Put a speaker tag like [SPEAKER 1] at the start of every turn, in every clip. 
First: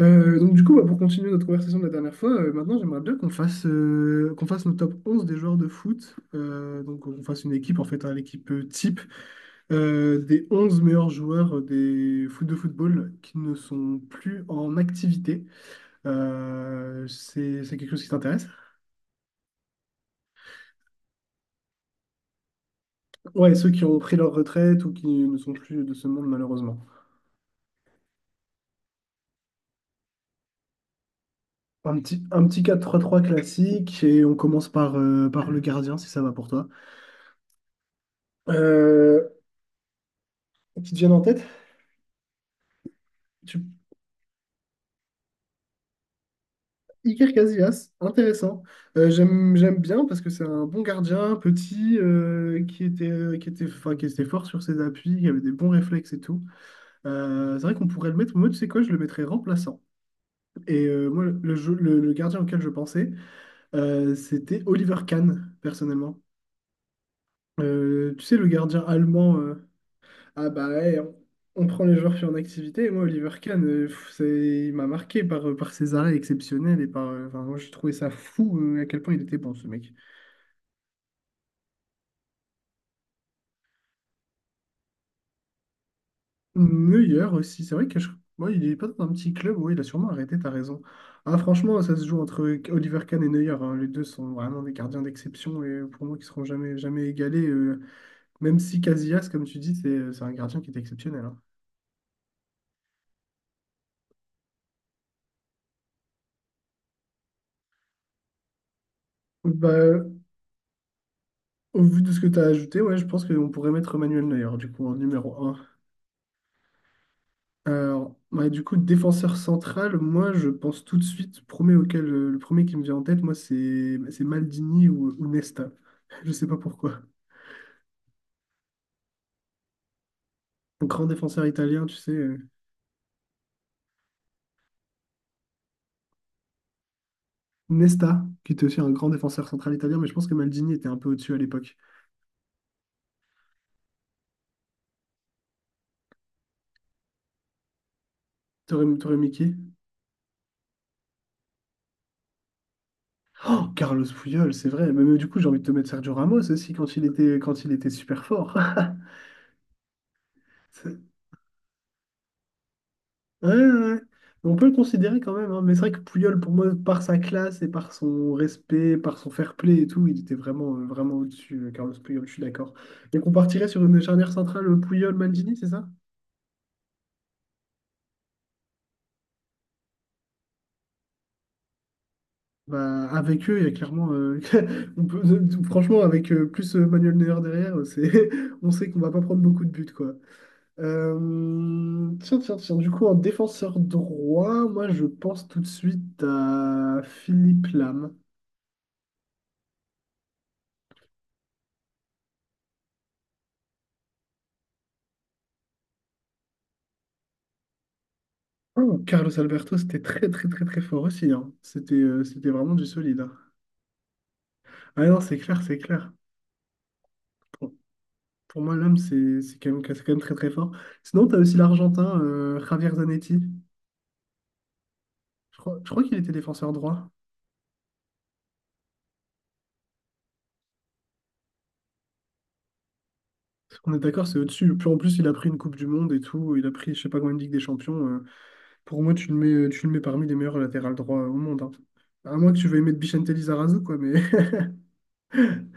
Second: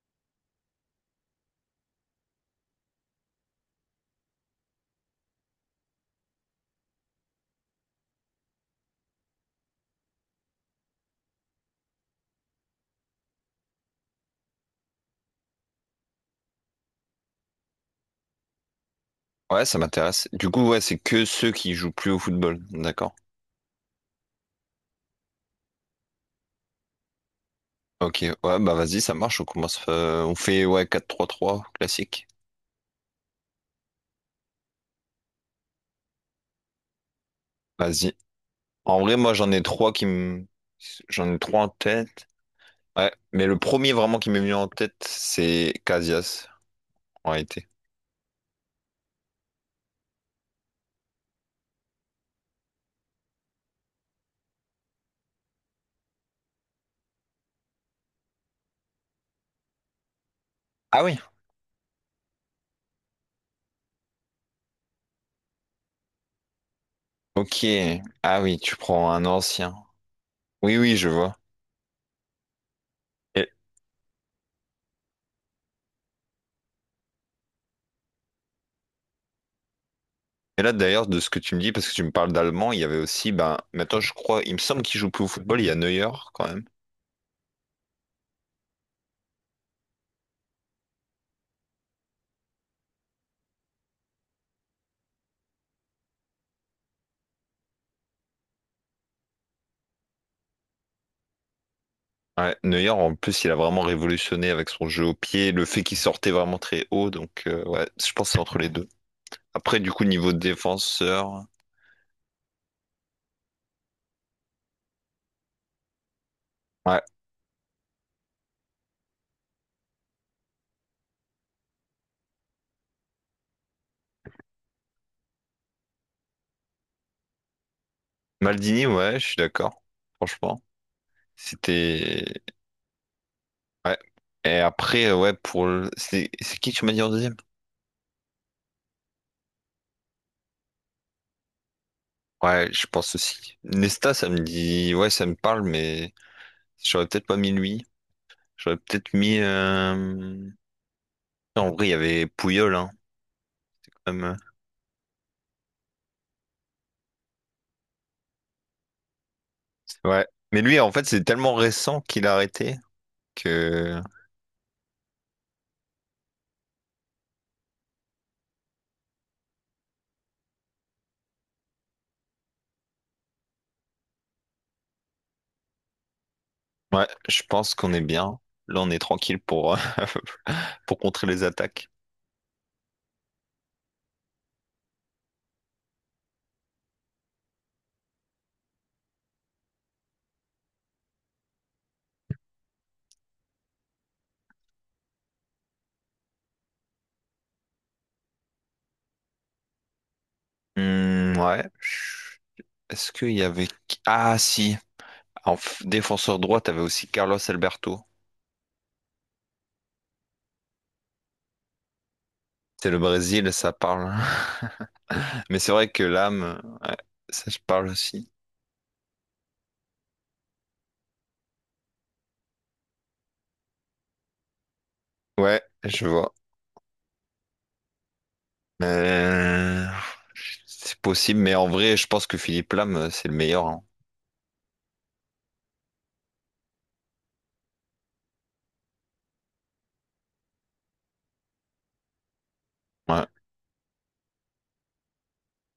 [SPEAKER 1] Donc du coup, bah, pour continuer notre conversation de la dernière fois, maintenant j'aimerais bien qu'on fasse nos top 11 des joueurs de foot. Donc on fasse une équipe, en fait, hein, l'équipe type des 11 meilleurs joueurs des foot de football qui ne sont plus en activité. C'est quelque chose qui t'intéresse?
[SPEAKER 2] Ouais, ça m'intéresse. Du coup, ouais, c'est que ceux qui jouent plus au football. D'accord.
[SPEAKER 1] Ouais, ceux qui ont pris leur retraite ou qui ne sont plus de ce monde malheureusement.
[SPEAKER 2] Ok, ouais, bah vas-y, ça marche. On commence. On fait, ouais, quatre trois trois
[SPEAKER 1] Un petit,
[SPEAKER 2] classique.
[SPEAKER 1] un petit 4-3-3 classique et on commence par le gardien si ça va pour toi.
[SPEAKER 2] Vas-y. En vrai,
[SPEAKER 1] Euh,
[SPEAKER 2] moi,
[SPEAKER 1] qui te viennent en
[SPEAKER 2] j'en ai
[SPEAKER 1] tête?
[SPEAKER 2] trois en tête. Ouais, mais le premier vraiment qui m'est venu en tête, c'est Casillas en
[SPEAKER 1] Iker
[SPEAKER 2] réalité.
[SPEAKER 1] Casillas, intéressant. J'aime bien parce que c'est un bon gardien, petit, enfin, qui était fort sur ses appuis, qui avait des bons réflexes et tout. C'est vrai qu'on pourrait le mettre, moi, tu sais quoi, je le mettrais remplaçant. Et
[SPEAKER 2] Ah
[SPEAKER 1] euh,
[SPEAKER 2] oui.
[SPEAKER 1] moi, le, jeu- le, le gardien auquel je pensais, c'était Oliver Kahn, personnellement.
[SPEAKER 2] Ok.
[SPEAKER 1] Tu sais,
[SPEAKER 2] Ah
[SPEAKER 1] le
[SPEAKER 2] oui, tu
[SPEAKER 1] gardien
[SPEAKER 2] prends un
[SPEAKER 1] allemand.
[SPEAKER 2] ancien.
[SPEAKER 1] Ah bah
[SPEAKER 2] Oui, oui,
[SPEAKER 1] ouais,
[SPEAKER 2] je
[SPEAKER 1] on,
[SPEAKER 2] vois.
[SPEAKER 1] on prend les joueurs qui sont en activité. Moi, Oliver
[SPEAKER 2] Et,
[SPEAKER 1] Kahn, il m'a marqué par ses arrêts exceptionnels. Enfin, moi, j'ai trouvé ça fou, à quel point il était bon, ce mec.
[SPEAKER 2] Et là, d'ailleurs, de ce que tu me dis, parce que tu me parles d'allemand, il y avait aussi, ben, maintenant, je crois, il me semble qu'il joue plus au football, il y a Neuer, quand même.
[SPEAKER 1] Neuer aussi, c'est vrai que moi, il est pas dans un petit club. Oui, il a sûrement arrêté, t'as raison. Ah, franchement, ça se joue entre Oliver Kahn et Neuer, hein. Les deux sont vraiment des gardiens d'exception et pour moi, qui seront jamais égalés. Même si Casillas, comme tu dis, c'est un gardien qui est exceptionnel, hein.
[SPEAKER 2] Ouais, Neuer, en plus, il a vraiment révolutionné avec son jeu au pied, le fait qu'il sortait vraiment très haut, donc, ouais, je pense que c'est entre les deux. Après, du
[SPEAKER 1] Bah,
[SPEAKER 2] coup, niveau défenseur,
[SPEAKER 1] au vu de ce que tu as ajouté, ouais, je pense qu'on pourrait mettre Manuel Neuer, du coup, en numéro un.
[SPEAKER 2] ouais,
[SPEAKER 1] Alors, ouais, du coup, défenseur central, moi, je pense tout de suite, le premier qui me vient en tête, moi, c'est Maldini ou Nesta. Je sais pas pourquoi.
[SPEAKER 2] Maldini, ouais, je suis d'accord, franchement.
[SPEAKER 1] Un grand défenseur italien, tu sais.
[SPEAKER 2] C'était,
[SPEAKER 1] euh,
[SPEAKER 2] ouais. Et après, ouais, pour le... C'est qui que tu m'as dit en deuxième?
[SPEAKER 1] Nesta, qui était aussi un grand défenseur central italien, mais je pense que Maldini était un peu au-dessus à l'époque.
[SPEAKER 2] Ouais, je pense aussi. Nesta, ça me dit, ouais, ça me parle, mais j'aurais peut-être pas mis lui. J'aurais
[SPEAKER 1] T'aurais
[SPEAKER 2] peut-être
[SPEAKER 1] t'aurais mis
[SPEAKER 2] mis.
[SPEAKER 1] qui?
[SPEAKER 2] En vrai, il y avait Pouyol, hein,
[SPEAKER 1] Oh, Carlos
[SPEAKER 2] comme, euh,
[SPEAKER 1] Puyol, c'est vrai. Mais du coup, j'ai envie de te mettre Sergio Ramos aussi quand il était super fort.
[SPEAKER 2] ouais. Mais lui, en fait, c'est tellement récent qu'il a arrêté
[SPEAKER 1] Ouais, ouais, ouais.
[SPEAKER 2] que.
[SPEAKER 1] On peut le considérer quand même, hein. Mais c'est vrai que Pouyol, pour moi, par sa classe et par son respect, par son fair play et tout, il était vraiment au-dessus, Carlos Puyol, je suis d'accord. Donc on partirait sur une charnière centrale Puyol-Maldini, c'est ça?
[SPEAKER 2] Ouais, je pense qu'on est bien. Là, on est tranquille pour, pour contrer les attaques.
[SPEAKER 1] Bah, avec eux, il y a clairement. on peut- Franchement, avec plus Manuel Neuer derrière, on sait qu'on va pas prendre beaucoup de buts, quoi. Tiens, tiens, tiens. Du coup, en défenseur droit, moi, je pense tout de suite à Philippe Lam.
[SPEAKER 2] Hmm, ouais. Est-ce qu'il y avait. Ah, si. En défenseur droit, t'avais aussi Carlos Alberto.
[SPEAKER 1] Oh, Carlos Alberto, c'était très très très très fort aussi, hein. C'était vraiment du
[SPEAKER 2] C'est le
[SPEAKER 1] solide, hein.
[SPEAKER 2] Brésil, ça parle.
[SPEAKER 1] Ah non, c'est
[SPEAKER 2] Mais
[SPEAKER 1] clair,
[SPEAKER 2] c'est
[SPEAKER 1] c'est
[SPEAKER 2] vrai que
[SPEAKER 1] clair.
[SPEAKER 2] l'âme, ouais, ça je
[SPEAKER 1] Pour,
[SPEAKER 2] parle aussi.
[SPEAKER 1] pour moi, l'homme, c'est quand même très très fort. Sinon, tu as aussi l'Argentin, Javier Zanetti. Je
[SPEAKER 2] Ouais,
[SPEAKER 1] crois, je crois
[SPEAKER 2] je
[SPEAKER 1] qu'il était
[SPEAKER 2] vois.
[SPEAKER 1] défenseur droit.
[SPEAKER 2] Euh, c'est possible, mais en vrai, je pense que Philippe Lam, c'est le meilleur. Hein.
[SPEAKER 1] On est d'accord, c'est au-dessus. Puis en plus, il a pris une Coupe du Monde et tout. Il a pris, je sais pas combien de Ligue des Champions. Pour moi, tu le mets parmi les meilleurs latérales droits au monde, hein. À moins que tu veuilles mettre
[SPEAKER 2] Ouais.
[SPEAKER 1] Vicente Lizarazu, quoi, mais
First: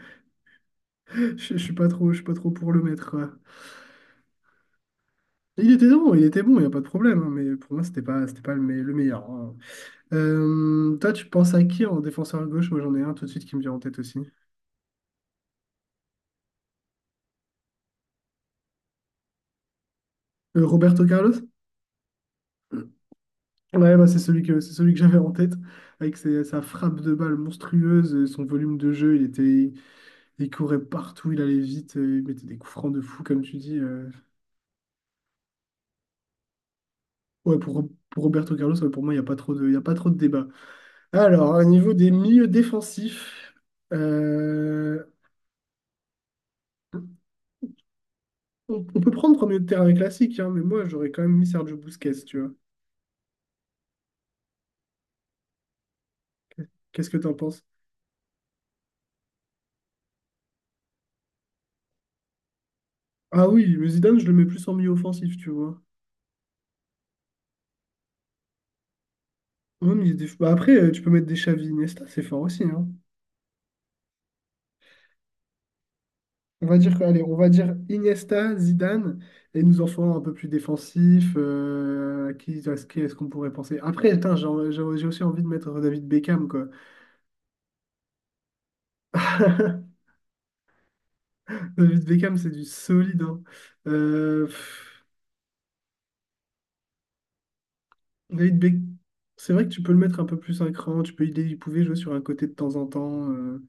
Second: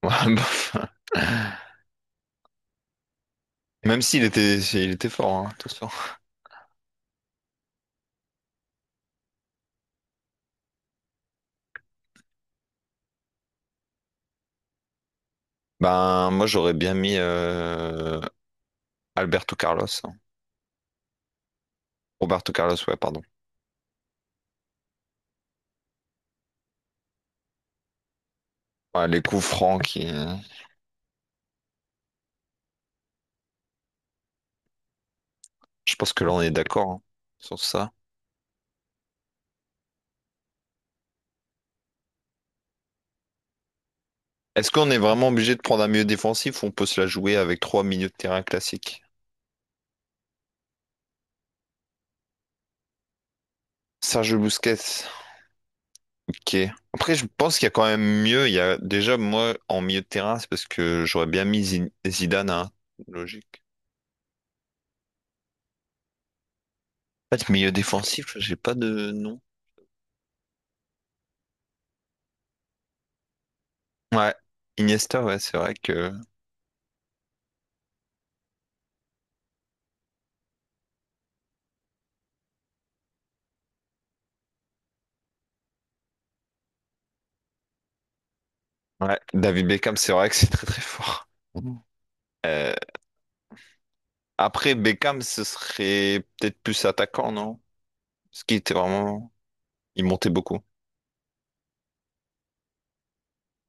[SPEAKER 2] Ouais, bof.
[SPEAKER 1] je suis pas trop, je suis pas trop pour le mettre.
[SPEAKER 2] Même s'il était, il était fort, hein,
[SPEAKER 1] Il était
[SPEAKER 2] attention.
[SPEAKER 1] bon, il était bon, il n'y a pas de problème, hein, mais pour moi, c'était pas le meilleur, hein. Toi, tu penses à qui en défenseur gauche? Moi, j'en ai un tout de suite qui me vient en tête aussi.
[SPEAKER 2] Ben, moi, j'aurais bien mis Alberto Carlos. Hein.
[SPEAKER 1] Roberto Carlos?
[SPEAKER 2] Roberto Carlos, ouais, pardon.
[SPEAKER 1] Ouais, bah, c'est celui que j'avais en tête, avec sa frappe de balle monstrueuse, son volume de
[SPEAKER 2] Ouais,
[SPEAKER 1] jeu,
[SPEAKER 2] les coups francs qui.
[SPEAKER 1] il courait partout, il allait vite, il mettait des coups francs de fou, comme tu dis.
[SPEAKER 2] Je pense que là, on est d'accord, hein,
[SPEAKER 1] Ouais,
[SPEAKER 2] sur
[SPEAKER 1] pour,
[SPEAKER 2] ça.
[SPEAKER 1] pour Roberto Carlos, ouais, pour moi, il n'y a pas trop de, il y a pas trop de débat. Alors, au niveau des milieux défensifs,
[SPEAKER 2] Est-ce qu'on est
[SPEAKER 1] euh,
[SPEAKER 2] vraiment obligé de prendre un milieu défensif ou on peut se la jouer avec trois milieux de terrain
[SPEAKER 1] on
[SPEAKER 2] classiques?
[SPEAKER 1] peut prendre un milieu de terrain classique, hein, mais moi j'aurais quand même mis Sergio Busquets, tu vois.
[SPEAKER 2] Sergio Busquets. Ok.
[SPEAKER 1] Qu'est-ce
[SPEAKER 2] Après,
[SPEAKER 1] que
[SPEAKER 2] je
[SPEAKER 1] t'en
[SPEAKER 2] pense
[SPEAKER 1] penses?
[SPEAKER 2] qu'il y a quand même mieux. Il y a déjà moi en milieu de terrain, c'est parce que j'aurais bien mis Zidane, hein.
[SPEAKER 1] Ah
[SPEAKER 2] Logique.
[SPEAKER 1] oui, mais Zidane, je le mets plus en milieu offensif, tu vois.
[SPEAKER 2] En fait, milieu défensif, j'ai pas de nom.
[SPEAKER 1] Ouais, mais il y a des- bah après, tu peux mettre des Xavi, Iniesta, c'est fort aussi, hein.
[SPEAKER 2] Ouais. Iniesta, ouais, c'est vrai que.
[SPEAKER 1] On va dire, que- Allez, on va dire Iniesta, Zidane, et nous en ferons un peu plus défensif. Qui, à ce Qui est-ce qu'on pourrait penser? Après, attends, j'ai en- j'ai j'ai aussi envie de mettre David Beckham, quoi.
[SPEAKER 2] Ouais. David Beckham, c'est vrai que c'est très très fort. Mhm.
[SPEAKER 1] David Beckham, c'est du
[SPEAKER 2] Euh,
[SPEAKER 1] solide, hein. Euh,
[SPEAKER 2] Après
[SPEAKER 1] pff,
[SPEAKER 2] Beckham, ce serait peut-être plus attaquant, non? Parce qu'il
[SPEAKER 1] David Beck,
[SPEAKER 2] était vraiment,
[SPEAKER 1] c'est vrai que tu peux le
[SPEAKER 2] il
[SPEAKER 1] mettre un
[SPEAKER 2] montait
[SPEAKER 1] peu
[SPEAKER 2] beaucoup.
[SPEAKER 1] plus un cran, tu peux il pouvait jouer sur un côté de temps en temps.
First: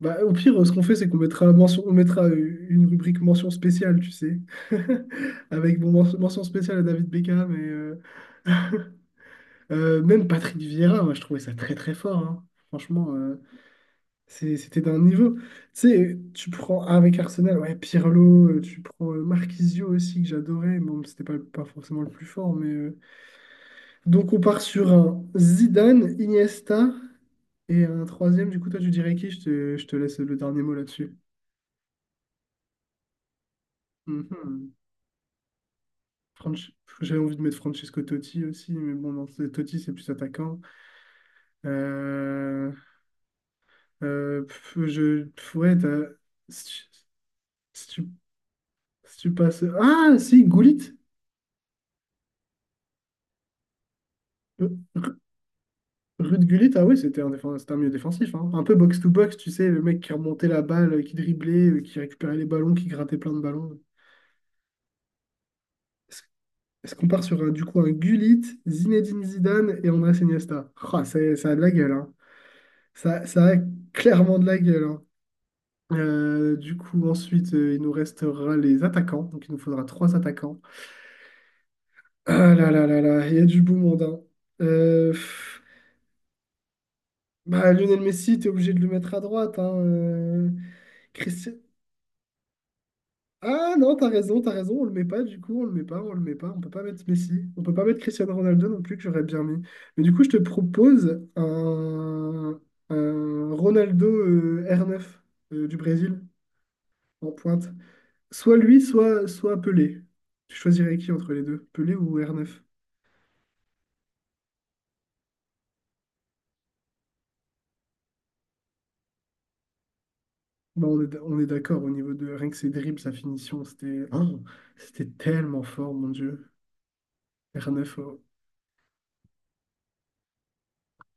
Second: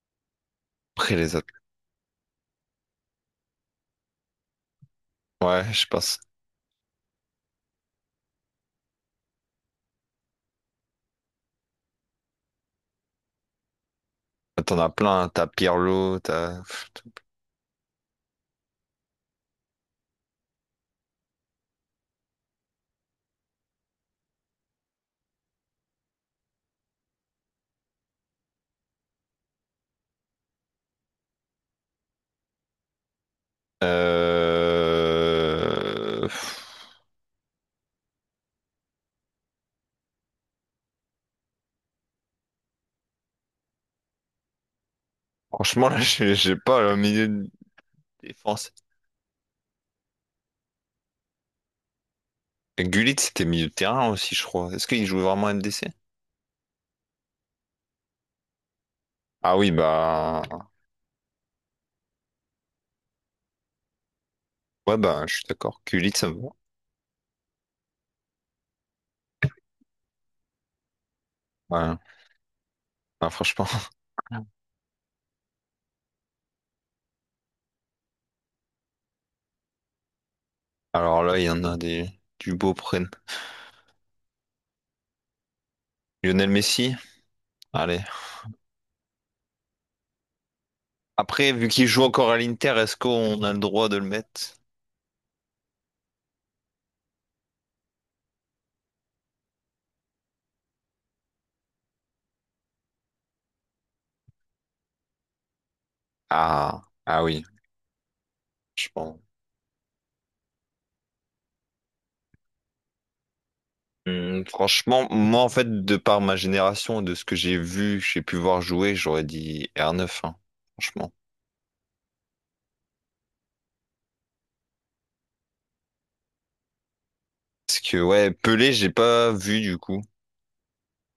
[SPEAKER 1] Bah, au pire, ce qu'on fait, c'est qu'on
[SPEAKER 2] Après les
[SPEAKER 1] mettra,
[SPEAKER 2] autres.
[SPEAKER 1] mention- on mettra euh, une rubrique mention spéciale, tu sais.
[SPEAKER 2] Ouais,
[SPEAKER 1] Avec
[SPEAKER 2] je
[SPEAKER 1] bon,
[SPEAKER 2] pense.
[SPEAKER 1] mention spéciale à David Beckham et même Patrick Vieira, moi je trouvais ça très très fort, hein. Franchement,
[SPEAKER 2] T'en
[SPEAKER 1] c'était
[SPEAKER 2] as
[SPEAKER 1] d'un
[SPEAKER 2] plein. Hein.
[SPEAKER 1] niveau. Tu
[SPEAKER 2] T'as
[SPEAKER 1] sais,
[SPEAKER 2] Pirlo,
[SPEAKER 1] tu
[SPEAKER 2] t'as.
[SPEAKER 1] prends ah, avec Arsenal, ouais, Pirlo, tu prends Marquisio aussi que j'adorais. Bon, c'était pas forcément le plus fort, mais. Donc on part sur un Zidane, Iniesta. Et un troisième, du coup, toi, tu dirais qui? Je te laisse le dernier mot là-dessus. Mhm.
[SPEAKER 2] Euh...
[SPEAKER 1] Franch- J'avais envie de mettre Francesco Totti aussi, mais bon, non, Totti, c'est plus attaquant. Euh, ouais,
[SPEAKER 2] Franchement, là, j'ai
[SPEAKER 1] si
[SPEAKER 2] pas
[SPEAKER 1] tu,
[SPEAKER 2] le milieu de
[SPEAKER 1] si tu-
[SPEAKER 2] défense.
[SPEAKER 1] si tu passes... Ah, si, Gullit.
[SPEAKER 2] Et Gullit, c'était milieu de terrain aussi, je
[SPEAKER 1] Euh,
[SPEAKER 2] crois. Est-ce qu'il joue vraiment MDC?
[SPEAKER 1] Ruud Gullit, ah ouais, c'était un milieu défensif, hein. Un peu box-to-box, tu
[SPEAKER 2] Ah
[SPEAKER 1] sais,
[SPEAKER 2] oui,
[SPEAKER 1] le mec qui
[SPEAKER 2] bah.
[SPEAKER 1] remontait la balle, qui driblait, qui récupérait les ballons, qui grattait plein de ballons.
[SPEAKER 2] Ouais, bah, je suis d'accord. Gullit, ça me va.
[SPEAKER 1] Est-ce qu'on part sur un, du coup un Gullit, Zinedine Zidane et Andrés Iniesta? Ah, ça a de la gueule,
[SPEAKER 2] Ouais,
[SPEAKER 1] hein. Ça,
[SPEAKER 2] bah,
[SPEAKER 1] ça a
[SPEAKER 2] franchement.
[SPEAKER 1] clairement de la gueule, hein. Du coup, ensuite, il nous restera les attaquants. Donc, il nous faudra trois attaquants.
[SPEAKER 2] Alors là, il y en a des...
[SPEAKER 1] Ah
[SPEAKER 2] du
[SPEAKER 1] là
[SPEAKER 2] beau
[SPEAKER 1] là là
[SPEAKER 2] prenne.
[SPEAKER 1] là, il y a du beau monde, hein. Euh, pff,
[SPEAKER 2] Lionel Messi?
[SPEAKER 1] Bah, Lionel
[SPEAKER 2] Allez.
[SPEAKER 1] Messi, t'es obligé de le mettre à droite, hein.
[SPEAKER 2] Après,
[SPEAKER 1] Christi-
[SPEAKER 2] vu qu'il joue encore à l'Inter, est-ce qu'on a le
[SPEAKER 1] Ah
[SPEAKER 2] droit
[SPEAKER 1] non,
[SPEAKER 2] de le
[SPEAKER 1] t'as
[SPEAKER 2] mettre?
[SPEAKER 1] raison, on le met pas du coup, on le met pas, on le met pas, on peut pas mettre Messi, on peut pas mettre Cristiano Ronaldo non plus que j'aurais bien mis. Mais du coup, je te propose un Ronaldo R9 du Brésil
[SPEAKER 2] Ah, ah
[SPEAKER 1] en
[SPEAKER 2] oui,
[SPEAKER 1] pointe. Soit lui,
[SPEAKER 2] je pense.
[SPEAKER 1] soit Pelé. Tu choisirais qui entre les deux, Pelé ou R9?
[SPEAKER 2] Franchement, moi, en fait, de par ma génération, de ce que j'ai vu, j'ai pu voir jouer, j'aurais dit R9, hein,
[SPEAKER 1] Bah, on est,
[SPEAKER 2] franchement.
[SPEAKER 1] d- on est d'accord au niveau de rien que ses dribbles, sa finition, c'était oh, c'était tellement fort, mon Dieu.
[SPEAKER 2] Parce
[SPEAKER 1] R9.
[SPEAKER 2] que ouais, Pelé, j'ai pas vu du coup. J'ai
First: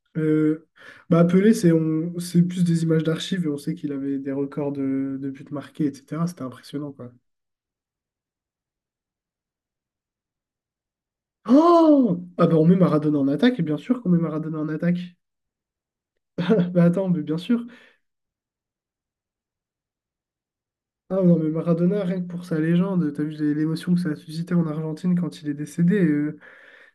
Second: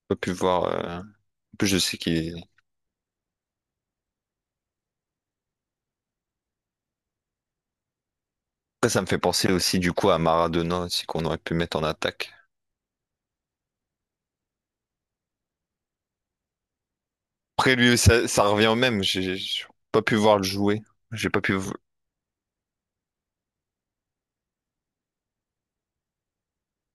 [SPEAKER 2] pas pu voir.
[SPEAKER 1] Euh, bah Pelé,
[SPEAKER 2] En plus, je sais qu'il
[SPEAKER 1] c'est
[SPEAKER 2] est.
[SPEAKER 1] plus des images d'archives et on sait qu'il avait des records de buts marqués, etc. C'était impressionnant, quoi.
[SPEAKER 2] Après, ça me fait penser aussi du coup à Maradona aussi qu'on aurait pu mettre en
[SPEAKER 1] Oh!
[SPEAKER 2] attaque.
[SPEAKER 1] Ah bah on met Maradona en attaque, et bien sûr qu'on met Maradona en attaque. Bah attends, mais bien sûr.
[SPEAKER 2] Après lui, ça revient au même. J'ai pas pu voir le jouer.
[SPEAKER 1] Ah
[SPEAKER 2] J'ai
[SPEAKER 1] non,
[SPEAKER 2] pas
[SPEAKER 1] mais
[SPEAKER 2] pu. V-
[SPEAKER 1] Maradona, rien que pour sa légende, t'as vu l'émotion que ça a suscité en Argentine quand il est décédé.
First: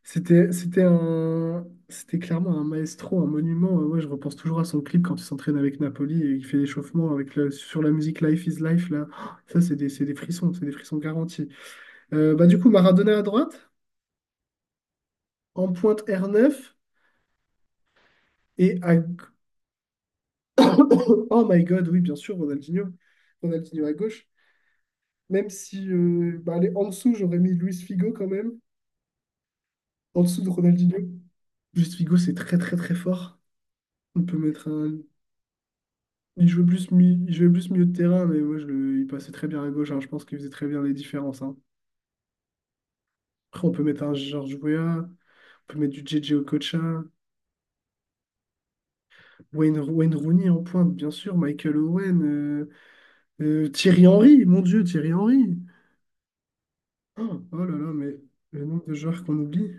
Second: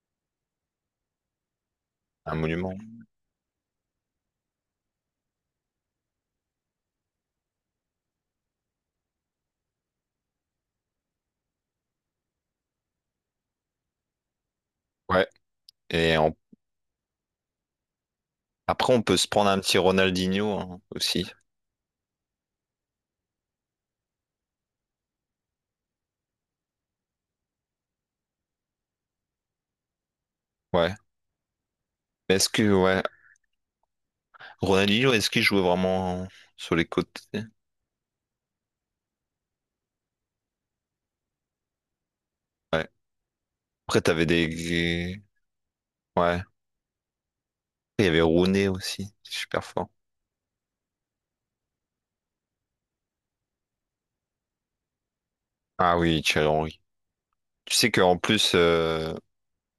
[SPEAKER 1] C'était
[SPEAKER 2] Un
[SPEAKER 1] clairement un
[SPEAKER 2] monument.
[SPEAKER 1] maestro, un monument. Ouais, je repense toujours à son clip quand il s'entraîne avec Napoli et il fait l'échauffement sur la musique Life is Life, là. Oh, ça, c'est des frissons garantis. Du coup, Maradona à droite,
[SPEAKER 2] Ouais.
[SPEAKER 1] en pointe
[SPEAKER 2] Et on-
[SPEAKER 1] R9, et à...
[SPEAKER 2] après, on peut
[SPEAKER 1] gau-
[SPEAKER 2] se prendre un petit Ronaldinho, hein, aussi.
[SPEAKER 1] Oh my God, oui, bien sûr, Ronaldinho. Ronaldinho à gauche. Même si, bah, allez, en dessous, j'aurais mis Luis Figo quand même, en dessous de
[SPEAKER 2] Ouais.
[SPEAKER 1] Ronaldinho. Luis Figo, c'est
[SPEAKER 2] Mais
[SPEAKER 1] très, très, très fort. On peut mettre un...
[SPEAKER 2] Ronaldinho, est-ce qu'il jouait vraiment
[SPEAKER 1] Il jouait
[SPEAKER 2] sur les
[SPEAKER 1] plus, mi- il
[SPEAKER 2] côtés?
[SPEAKER 1] jouait plus milieu de terrain, mais moi, il passait très bien à gauche, hein. Je pense qu'il faisait très bien les différences, hein.
[SPEAKER 2] Ouais.
[SPEAKER 1] Après, on peut
[SPEAKER 2] Après,
[SPEAKER 1] mettre un
[SPEAKER 2] t'avais
[SPEAKER 1] George Weah,
[SPEAKER 2] des.
[SPEAKER 1] on peut mettre du JJ
[SPEAKER 2] Ouais.
[SPEAKER 1] Okocha,
[SPEAKER 2] Il y avait Rooney aussi, super
[SPEAKER 1] Wayne,
[SPEAKER 2] fort.
[SPEAKER 1] Wayne Rooney en pointe, bien sûr, Michael Owen. Thierry Henry, mon Dieu, Thierry Henry.
[SPEAKER 2] Ah oui, Thierry Henry.
[SPEAKER 1] Oh, oh là
[SPEAKER 2] Tu sais
[SPEAKER 1] là, mais
[SPEAKER 2] qu'en plus.
[SPEAKER 1] le nombre de joueurs qu'on oublie,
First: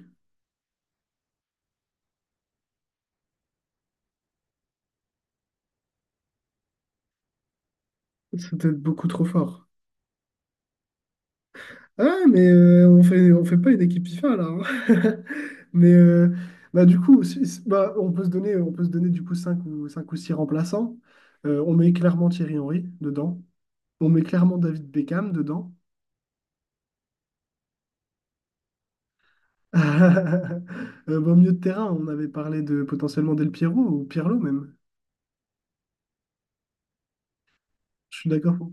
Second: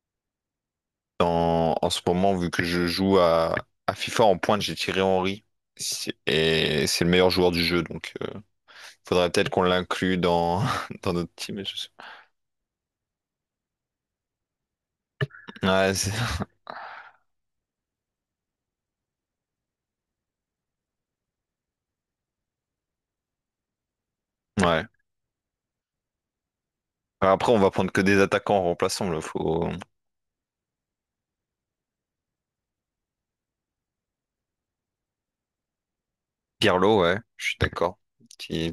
[SPEAKER 2] En, en ce moment, vu que je joue à FIFA en pointe, j'ai tiré Henry. Si- Et c'est le meilleur joueur du jeu, donc
[SPEAKER 1] c'est peut-être beaucoup trop
[SPEAKER 2] faudrait peut-être qu'on
[SPEAKER 1] fort.
[SPEAKER 2] l'inclue dans, dans notre team. Je sais
[SPEAKER 1] Ah, mais on fait pas une équipe FIFA là, hein.
[SPEAKER 2] pas.
[SPEAKER 1] Mais
[SPEAKER 2] Ouais, c'est-
[SPEAKER 1] euh, bah, du coup, si- si- bah, on peut se donner du coup cinq ou 6 remplaçants. On met clairement Thierry Henry dedans. On met clairement
[SPEAKER 2] ouais.
[SPEAKER 1] David Beckham dedans.
[SPEAKER 2] Enfin, après, on va prendre que des attaquants remplaçants. Remplaçant. Là. Faut...
[SPEAKER 1] Au milieu de terrain, on avait parlé de potentiellement Del Piero ou Pirlo même.
[SPEAKER 2] Pirlo, ouais, je suis d'accord.
[SPEAKER 1] Je suis d'accord.
[SPEAKER 2] Qui...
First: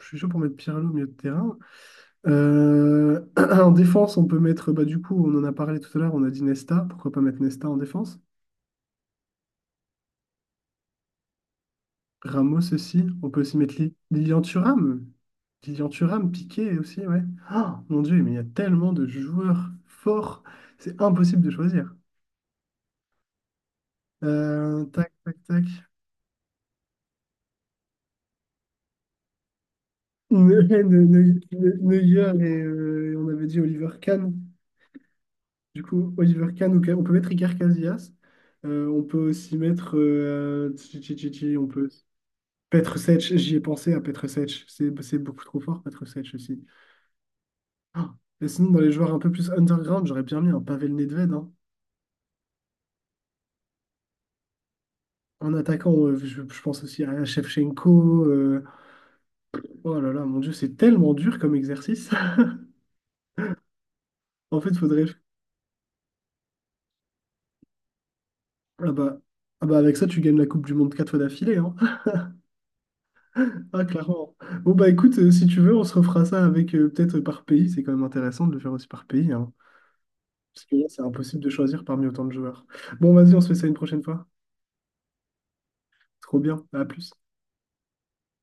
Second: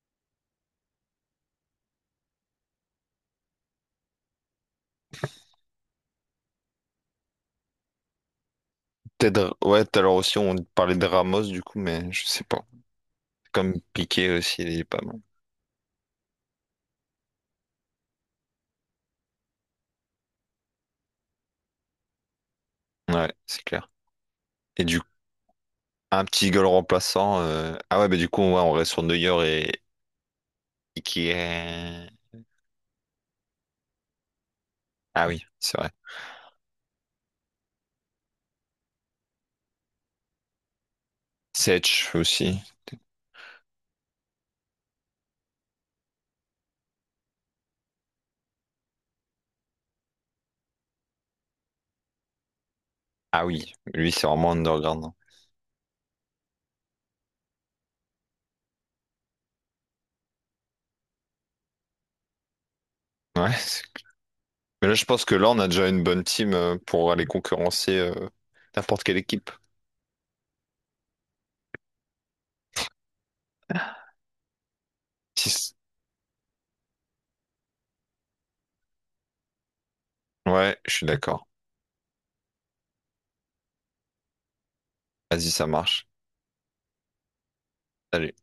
[SPEAKER 1] Je suis chaud pour mettre Pirlo au milieu de terrain. En défense, on peut mettre, bah, du coup, on en a parlé tout à l'heure, on a dit Nesta, pourquoi pas mettre Nesta en défense?
[SPEAKER 2] Peut-être, ouais, tout à l'heure aussi, on parlait de Ramos, du coup, mais je sais pas.
[SPEAKER 1] Ramos aussi, on peut aussi
[SPEAKER 2] Comme
[SPEAKER 1] mettre
[SPEAKER 2] Piqué
[SPEAKER 1] Lilian
[SPEAKER 2] aussi, il est pas
[SPEAKER 1] Thuram.
[SPEAKER 2] mal.
[SPEAKER 1] Lilian Thuram, Piqué aussi, ouais. Ah, mon Dieu, mais il y a tellement de joueurs forts, c'est impossible de choisir.
[SPEAKER 2] Ouais, c'est clair.
[SPEAKER 1] Euh,
[SPEAKER 2] Et du coup,
[SPEAKER 1] tac, tac, tac.
[SPEAKER 2] un petit goal remplaçant. Ah ouais, mais du coup, ouais, on reste sur Neuer et qui est.
[SPEAKER 1] Neuer et on avait dit Oliver Kahn.
[SPEAKER 2] Ah oui, c'est
[SPEAKER 1] Du
[SPEAKER 2] vrai.
[SPEAKER 1] coup, Oliver Kahn, ou on peut mettre Iker Casillas. On peut aussi mettre. Tchi, tchi, tchi, tchi, on peut.
[SPEAKER 2] Sech aussi.
[SPEAKER 1] Petr Sech, j'y ai pensé à Petr Sech. C'est beaucoup trop fort, Petr Sech aussi. Ah, et sinon, dans les joueurs un peu plus underground, j'aurais bien mis un Pavel Nedved, hein.
[SPEAKER 2] Ah oui, lui, c'est vraiment underground. Hein.
[SPEAKER 1] En attaquant, je pense aussi à Shevchenko. Oh là là, mon Dieu, c'est tellement dur comme exercice.
[SPEAKER 2] Ouais. c'est-
[SPEAKER 1] En fait,
[SPEAKER 2] Mais là, je
[SPEAKER 1] faudrait.
[SPEAKER 2] pense que là, on a déjà une bonne team pour aller concurrencer
[SPEAKER 1] Ah
[SPEAKER 2] n'importe quelle
[SPEAKER 1] bah,
[SPEAKER 2] équipe.
[SPEAKER 1] ah bah avec ça, tu gagnes la Coupe du Monde quatre fois d'affilée, hein. Ah, clairement. Bon, bah écoute, si
[SPEAKER 2] Si
[SPEAKER 1] tu veux,
[SPEAKER 2] c-
[SPEAKER 1] on se refera ça avec peut-être par pays. C'est quand même intéressant de le faire aussi par pays, hein. Parce que
[SPEAKER 2] Ouais,
[SPEAKER 1] là,
[SPEAKER 2] je
[SPEAKER 1] c'est
[SPEAKER 2] suis
[SPEAKER 1] impossible
[SPEAKER 2] d'accord.
[SPEAKER 1] de choisir parmi autant de joueurs. Bon, vas-y, on se fait ça une prochaine fois.
[SPEAKER 2] Vas-y, ça marche.
[SPEAKER 1] Trop bien. À plus.
[SPEAKER 2] Allez.